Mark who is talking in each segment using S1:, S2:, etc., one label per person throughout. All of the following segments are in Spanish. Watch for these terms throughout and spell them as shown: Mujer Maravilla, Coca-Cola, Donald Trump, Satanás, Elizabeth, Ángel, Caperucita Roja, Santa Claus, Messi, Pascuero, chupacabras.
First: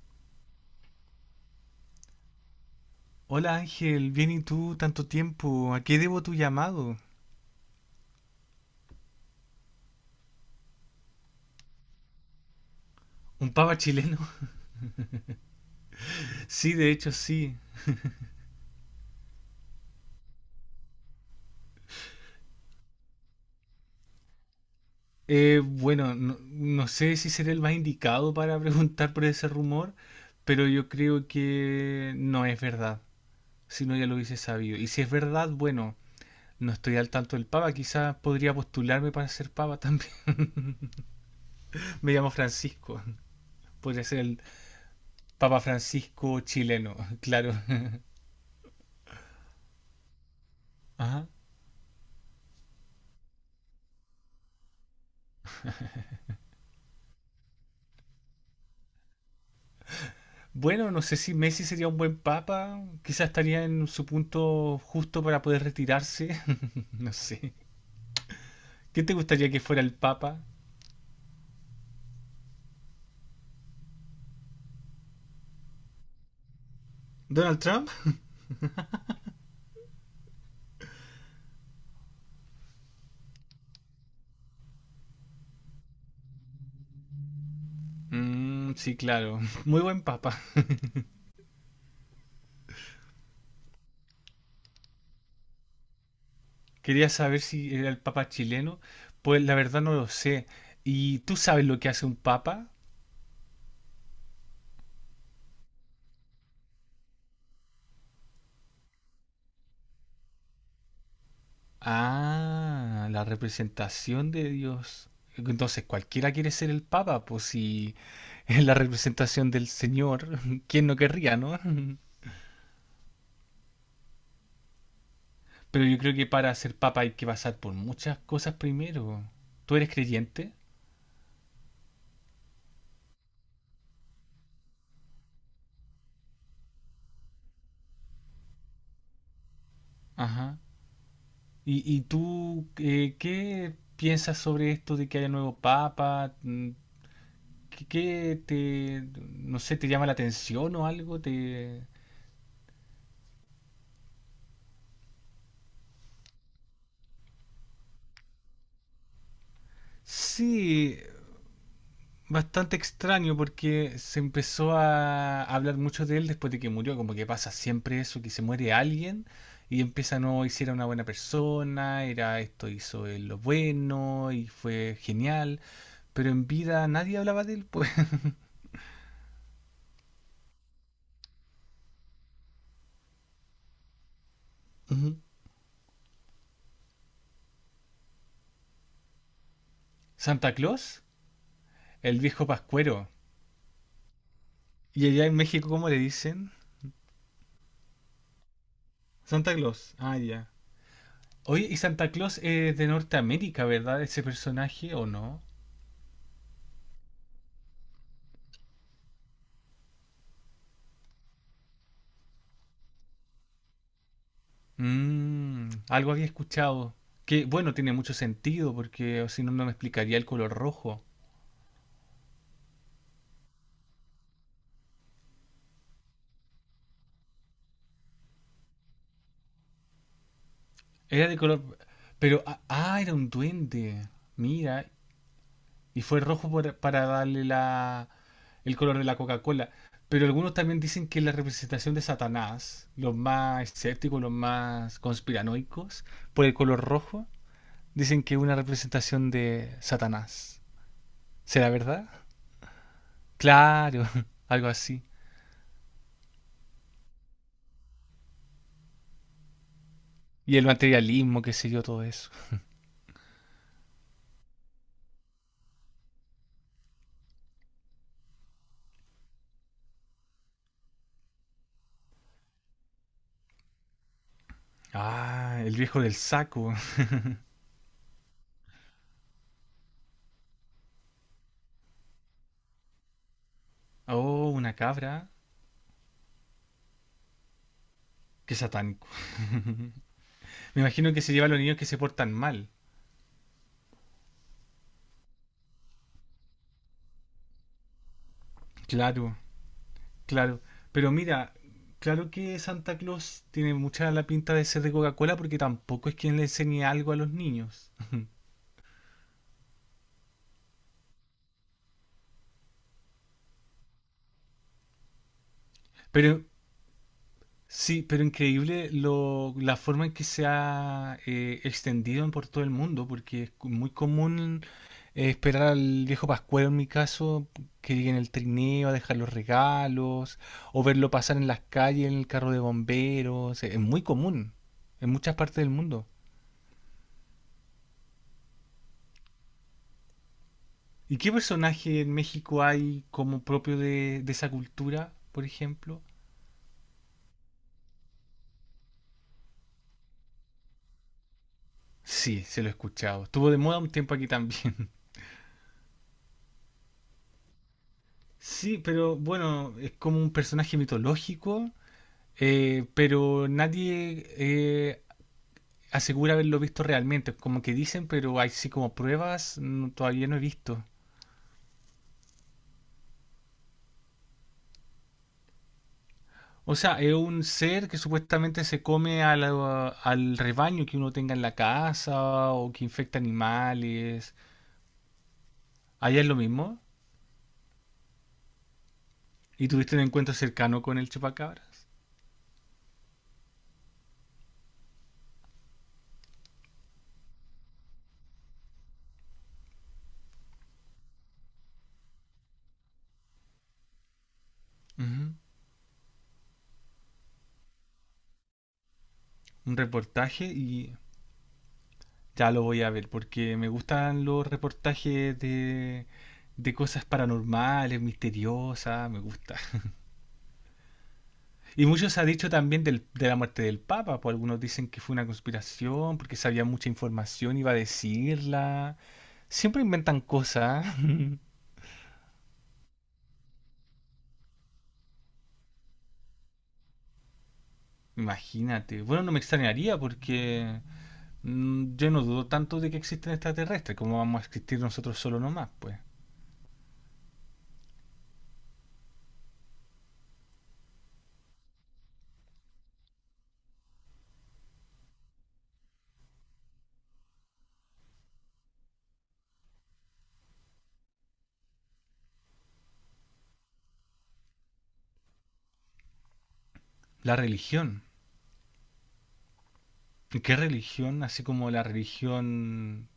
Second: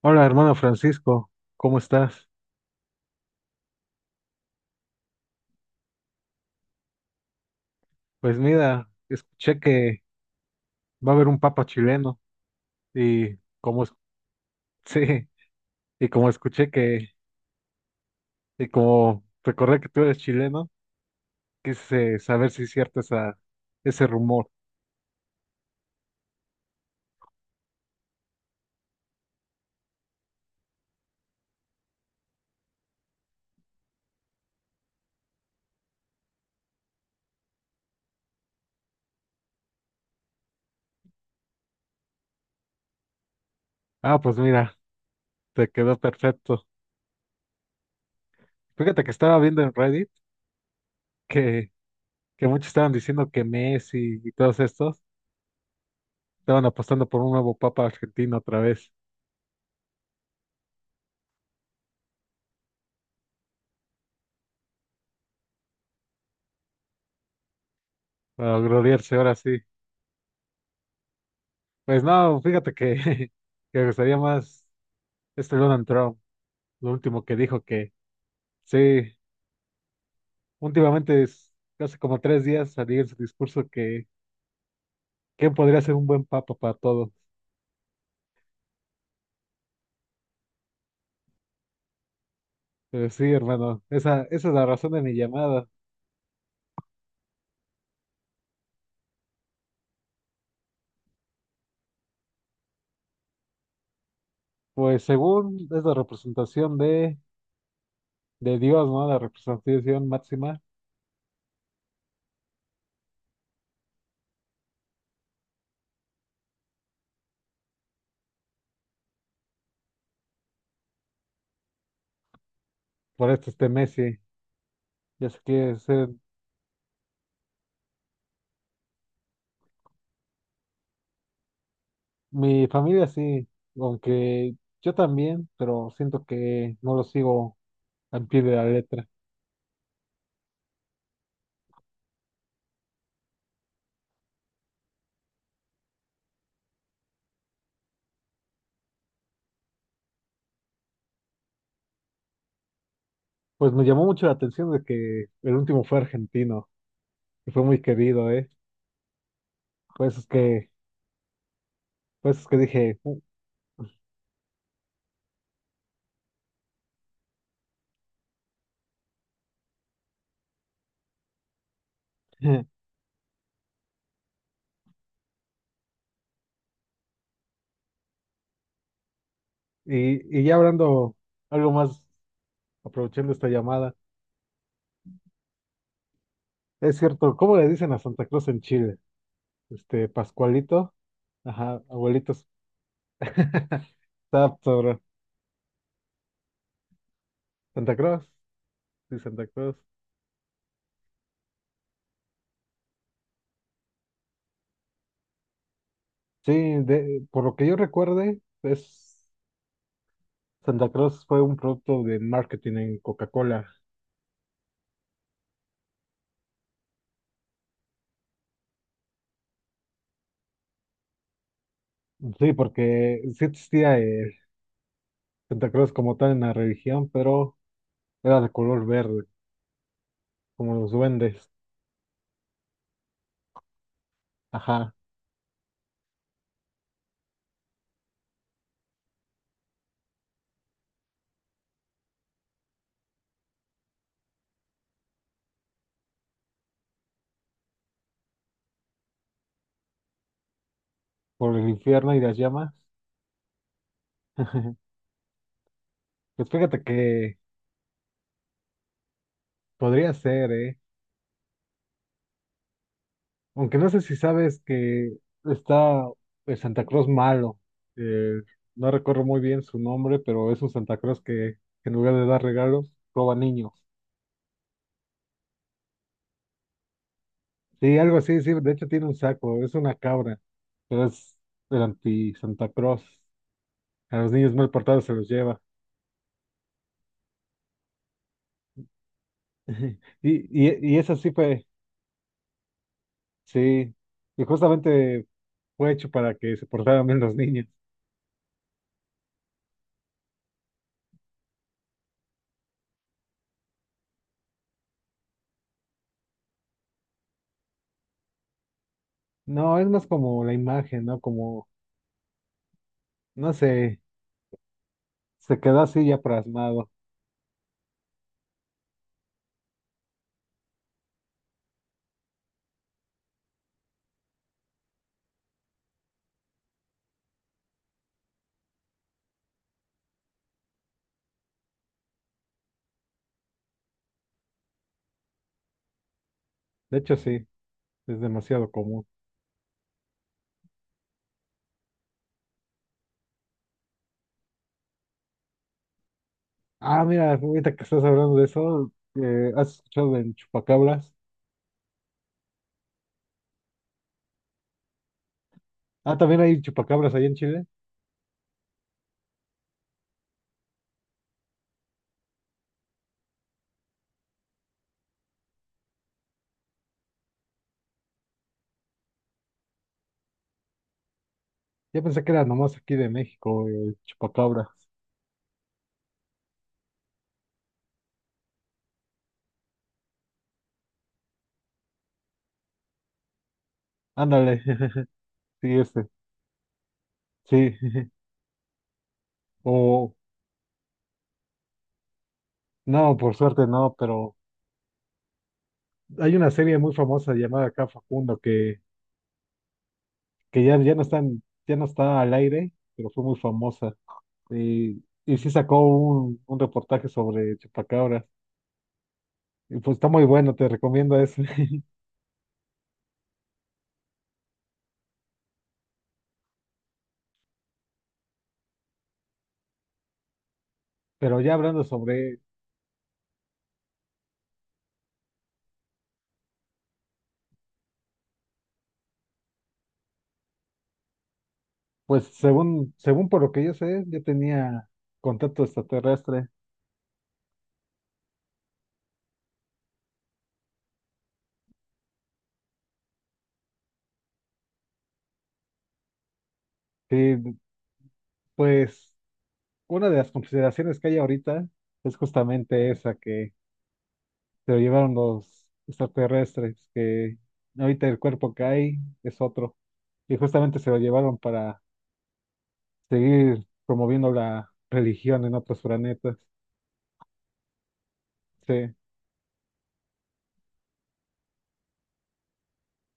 S1: Hola, hermano Francisco, ¿cómo estás?
S2: Hola Ángel, bien y tú, tanto tiempo. ¿A qué debo tu llamado?
S1: Pues mira, escuché que va a haber un papa chileno y
S2: ¿Un papa
S1: como
S2: chileno?
S1: sí, y como escuché
S2: Sí, de
S1: que
S2: hecho sí.
S1: y como recordé que tú eres chileno, quise saber si es cierto ese rumor.
S2: Bueno, no sé si seré el más indicado para preguntar por ese rumor, pero yo creo que no es verdad. Si no, ya lo hubiese sabido. Y si es verdad, bueno, no estoy al tanto del papa. Quizás podría postularme para ser papa también. Me llamo Francisco. Podría
S1: Ah,
S2: ser
S1: pues
S2: el
S1: mira,
S2: papa
S1: te quedó
S2: Francisco
S1: perfecto.
S2: chileno, claro.
S1: Fíjate que estaba viendo en Reddit
S2: Ajá.
S1: que, que muchos estaban diciendo que Messi y todos estos estaban apostando por un nuevo papa argentino otra vez,
S2: Bueno, no sé si Messi sería un buen papa, quizás estaría en su punto justo para poder retirarse, no sé.
S1: para
S2: ¿Qué te
S1: gloriarse ahora
S2: gustaría que
S1: sí.
S2: fuera el papa?
S1: Pues no, fíjate que que me gustaría más este Donald Trump, lo último que
S2: ¿Donald
S1: dijo
S2: Trump?
S1: que sí, últimamente es hace como 3 días salió en su discurso que quién podría ser un buen papa para todo.
S2: Mm, sí, claro, muy buen papa.
S1: Pero sí, hermano, esa es la razón de mi llamada.
S2: Quería saber si era el papa chileno, pues la verdad no lo sé. ¿Y tú sabes lo que hace un papa?
S1: Pues según es la representación de Dios, ¿no? La representación máxima
S2: Ah, la representación de Dios. Entonces, cualquiera quiere ser el papa, pues si es la representación del Señor, ¿quién no querría, no?
S1: por este Messi. Ya sé que
S2: Pero
S1: es,
S2: yo creo que para ser papa hay que pasar por muchas cosas primero. ¿Tú eres creyente?
S1: mi familia sí, aunque yo también, pero siento que no lo sigo al pie de la letra.
S2: Ajá. ¿Y tú qué piensas sobre esto de que haya nuevo papa? Mm, ¿Qué, qué te, no sé, te llama la atención o algo? ¿Te,
S1: Pues me llamó mucho la atención de que el último fue argentino. Y fue muy querido, ¿eh? Pues es que,
S2: sí,
S1: pues es que,
S2: bastante
S1: dije".
S2: extraño porque se empezó a hablar mucho de él después de que murió, como que pasa siempre eso, que se muere alguien y empieza, no, hiciera una buena persona, era esto, hizo él lo bueno y fue genial, pero en vida nadie hablaba de él, pues.
S1: Y ya hablando algo más, aprovechando esta llamada,
S2: Ujú.
S1: es cierto, ¿cómo le dicen a Santa Cruz en Chile? Este,
S2: Santa
S1: Pascualito,
S2: Claus,
S1: ajá,
S2: el viejo
S1: abuelitos,
S2: pascuero.
S1: está sobre
S2: Y allá en México, ¿cómo le dicen?
S1: Santa Cruz, sí, Santa
S2: Santa
S1: Cruz.
S2: Claus, ah, ya. Oye, y Santa Claus es de Norteamérica, ¿verdad? Ese personaje, ¿o no?
S1: Sí, de, por lo que yo recuerde, es, Santa Cruz fue un producto de marketing en Coca-Cola.
S2: Mm, algo había escuchado. Que bueno, tiene mucho sentido porque o si no, no me explicaría el color rojo.
S1: Sí, porque sí existía el Santa Cruz como tal en la religión, pero era de color verde, como los
S2: Era de
S1: duendes.
S2: color... Pero... Ah, ah, era un duende. Mira.
S1: Ajá,
S2: Y fue rojo para darle la, el color de la Coca-Cola. Pero algunos también dicen que la representación de Satanás, los más escépticos, los más conspiranoicos, por el color rojo, dicen que es una representación de Satanás.
S1: por el
S2: ¿Será verdad?
S1: infierno y las llamas.
S2: Claro, algo así.
S1: Pues fíjate que podría ser,
S2: Y el
S1: ¿eh?
S2: materialismo, qué sé yo, todo eso.
S1: Aunque no sé si sabes que está el Santa Claus malo. eh, no recuerdo muy bien su nombre, pero es un Santa Claus que en lugar de dar regalos, roba niños.
S2: Ah, el viejo del saco.
S1: Sí, algo así, sí. De hecho tiene un saco, es una cabra, pero es el anti-Santa Claus. A los
S2: Oh,
S1: niños mal
S2: una
S1: portados se
S2: cabra.
S1: los lleva.
S2: Qué satánico.
S1: Y, y,
S2: Me
S1: y
S2: imagino
S1: eso
S2: que
S1: sí
S2: se lleva a los
S1: fue,
S2: niños que se portan mal.
S1: sí. Y justamente fue hecho para que se portaran bien los niños.
S2: Claro, claro. Pero mira, claro que Santa Claus tiene mucha la pinta de ser de Coca-Cola porque tampoco es quien le enseñe algo a los niños.
S1: No, es más como la imagen, ¿no? Como, no sé, se quedó así ya
S2: Pero
S1: plasmado.
S2: sí, pero increíble lo, la forma en que se ha extendido en por todo el mundo, porque es muy común esperar al viejo Pascuero en mi caso, que llegue en el trineo a dejar los regalos, o verlo pasar en las calles en el carro de bomberos, es muy común en muchas partes del mundo.
S1: De hecho, sí, es demasiado común.
S2: ¿Y qué personaje en México hay como propio de esa cultura, por ejemplo?
S1: Ah, mira, ahorita que estás hablando de eso, ¿has escuchado en chupacabras?
S2: Sí, se lo he escuchado. Estuvo de moda un tiempo aquí también.
S1: Ah, también hay chupacabras allá en Chile.
S2: Sí, pero bueno, es como un personaje mitológico, pero nadie asegura haberlo visto realmente. Como que dicen, pero así como pruebas, todavía no he visto.
S1: Yo pensé que era nomás aquí de México, chupacabras.
S2: O sea, es un ser que supuestamente se come a al rebaño que uno tenga en la casa o que infecta animales.
S1: Ándale, sí, este,
S2: Allá es lo mismo.
S1: sí.
S2: ¿Y tuviste un
S1: O,
S2: encuentro cercano con el chupacabras?
S1: no, por suerte no, pero hay una serie muy famosa llamada acá Facundo que ya no está, ya no está al aire, pero fue muy famosa. y,
S2: Ujú.
S1: y sí sacó un reportaje sobre chupacabras.
S2: Un
S1: Y pues está muy
S2: reportaje
S1: bueno, te
S2: y
S1: recomiendo ese.
S2: ya lo voy a ver, porque me gustan los reportajes de cosas paranormales, misteriosas, me gusta.
S1: Pero ya hablando
S2: Y mucho se ha
S1: sobre,
S2: dicho también de la muerte del Papa, pues algunos dicen que fue una conspiración, porque sabía mucha información, iba a decirla. Siempre inventan cosas,
S1: pues según por lo que yo sé, yo tenía contacto extraterrestre.
S2: imagínate. Bueno, no me extrañaría porque mm, yo no dudo tanto de que existen extraterrestres, como vamos a existir nosotros solo nomás, pues.
S1: Y pues una de las consideraciones que hay ahorita es justamente esa que se lo llevaron los extraterrestres, que ahorita el cuerpo que hay es otro. Y justamente se lo llevaron para seguir promoviendo la religión en otros planetas.
S2: La religión.
S1: Sí.
S2: ¿Qué religión? Así como la religión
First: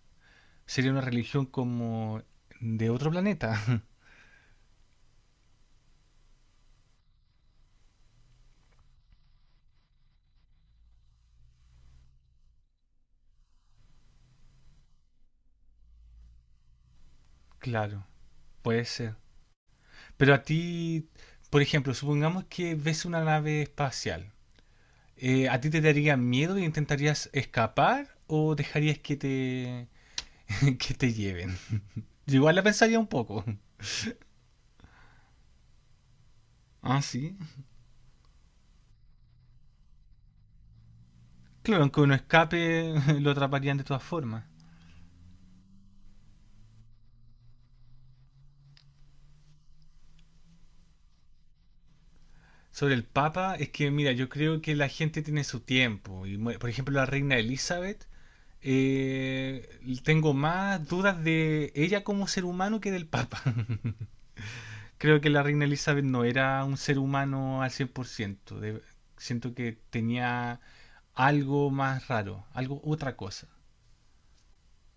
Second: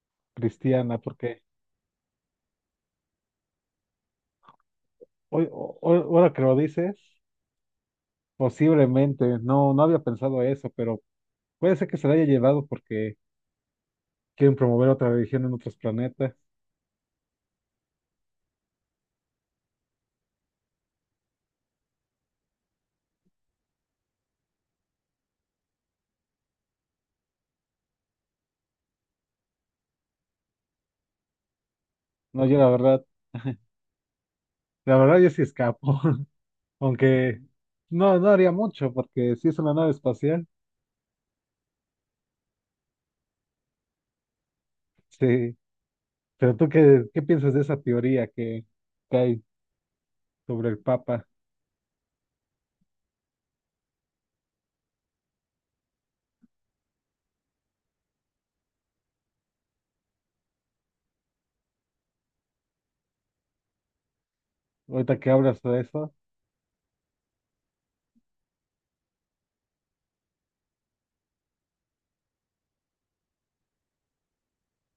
S2: sería
S1: Cristiana,
S2: una
S1: porque
S2: religión como de otro planeta.
S1: ahora que lo dices, posiblemente, no, no había pensado eso, pero puede ser que se la haya llevado porque quieren promover otra religión en otros planetas.
S2: Claro, puede ser. Pero a ti, por ejemplo, supongamos que ves una nave espacial. ¿A ti te daría miedo y intentarías escapar o dejarías que te, que te lleven? Yo
S1: No,
S2: igual
S1: yo
S2: la
S1: la
S2: pensaría
S1: verdad,
S2: un poco.
S1: yo sí escapo,
S2: Ah, sí.
S1: aunque no, no haría mucho, porque si es una nave espacial,
S2: Claro, aunque uno escape, lo atraparían de todas formas.
S1: sí. Pero tú, ¿qué piensas de esa teoría que hay sobre el Papa?
S2: Sobre el Papa, es que mira, yo creo que la gente tiene su tiempo. Y, por ejemplo, la reina Elizabeth eh, tengo más dudas de ella como ser humano que del Papa.
S1: Ahorita
S2: Creo
S1: que
S2: que la
S1: hablas
S2: reina
S1: de
S2: Elizabeth
S1: eso,
S2: no era un ser humano al 100%. Siento que tenía algo más raro, algo otra cosa.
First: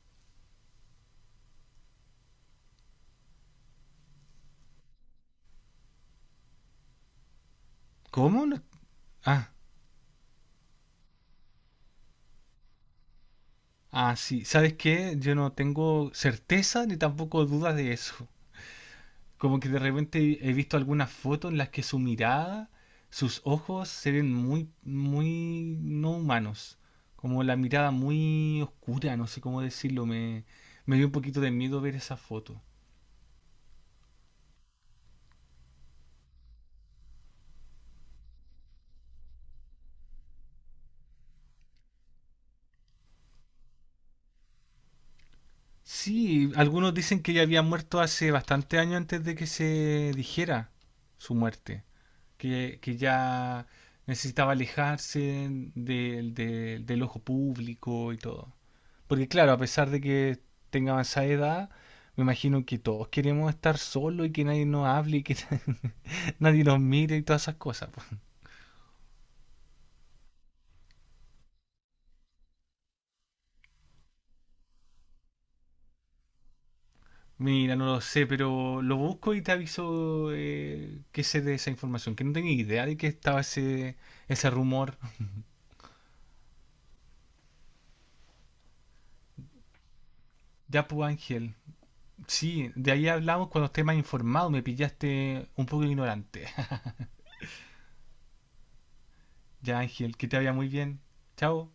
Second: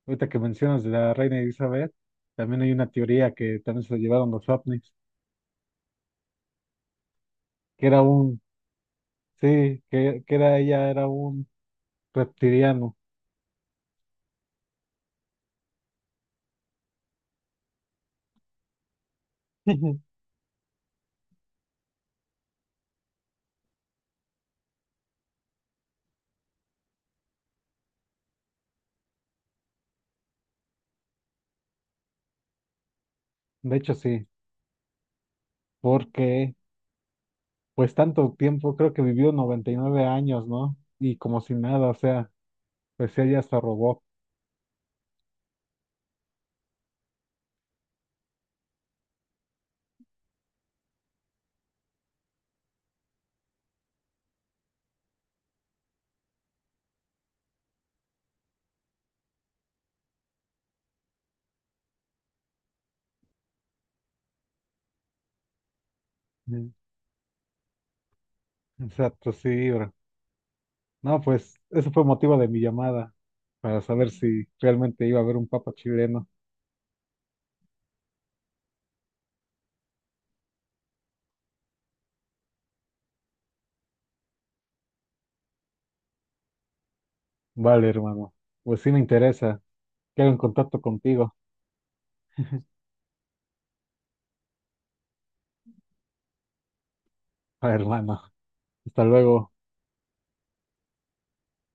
S1: ahorita que mencionas de la reina Elizabeth, también hay una teoría que también se la llevaron los ovnis que era un
S2: ¿Cómo? No- ah,
S1: Sí, que era ella, era un reptiliano.
S2: ah, sí. ¿Sabes qué? Yo no tengo certeza ni tampoco dudas de eso. Como que de repente he visto algunas fotos en las que su mirada, sus ojos se ven muy, muy no humanos. Como la mirada muy oscura, no sé cómo decirlo. Me dio un poquito de miedo ver esa foto.
S1: De hecho, sí, porque pues tanto tiempo, creo que vivió 99 años, ¿no? Y como si nada, o sea, pues ella hasta robó.
S2: Sí, algunos dicen que ella había muerto hace bastante años antes de que se dijera su muerte. Que ya necesitaba alejarse del ojo público y todo. Porque claro, a pesar de que tenga esa edad, me imagino que todos queremos estar solos y que nadie nos hable y que nadie
S1: Mm.
S2: nos mire y todas esas cosas. Po.
S1: Exacto, sí, bro. No, pues ese fue motivo de mi llamada, para saber si realmente iba a haber un papa chileno.
S2: Mira, no lo sé, pero lo busco y te aviso que sé de esa información, que no tenía idea de que estaba ese, ese rumor.
S1: Vale, hermano. Pues sí me interesa. Quedo en contacto
S2: Ya, pues
S1: contigo.
S2: Ángel, sí, de ahí hablamos cuando esté más informado, me pillaste un poco ignorante.
S1: Vale, hermano. Hasta luego.
S2: Ya, Ángel, que te vaya muy bien. Chao.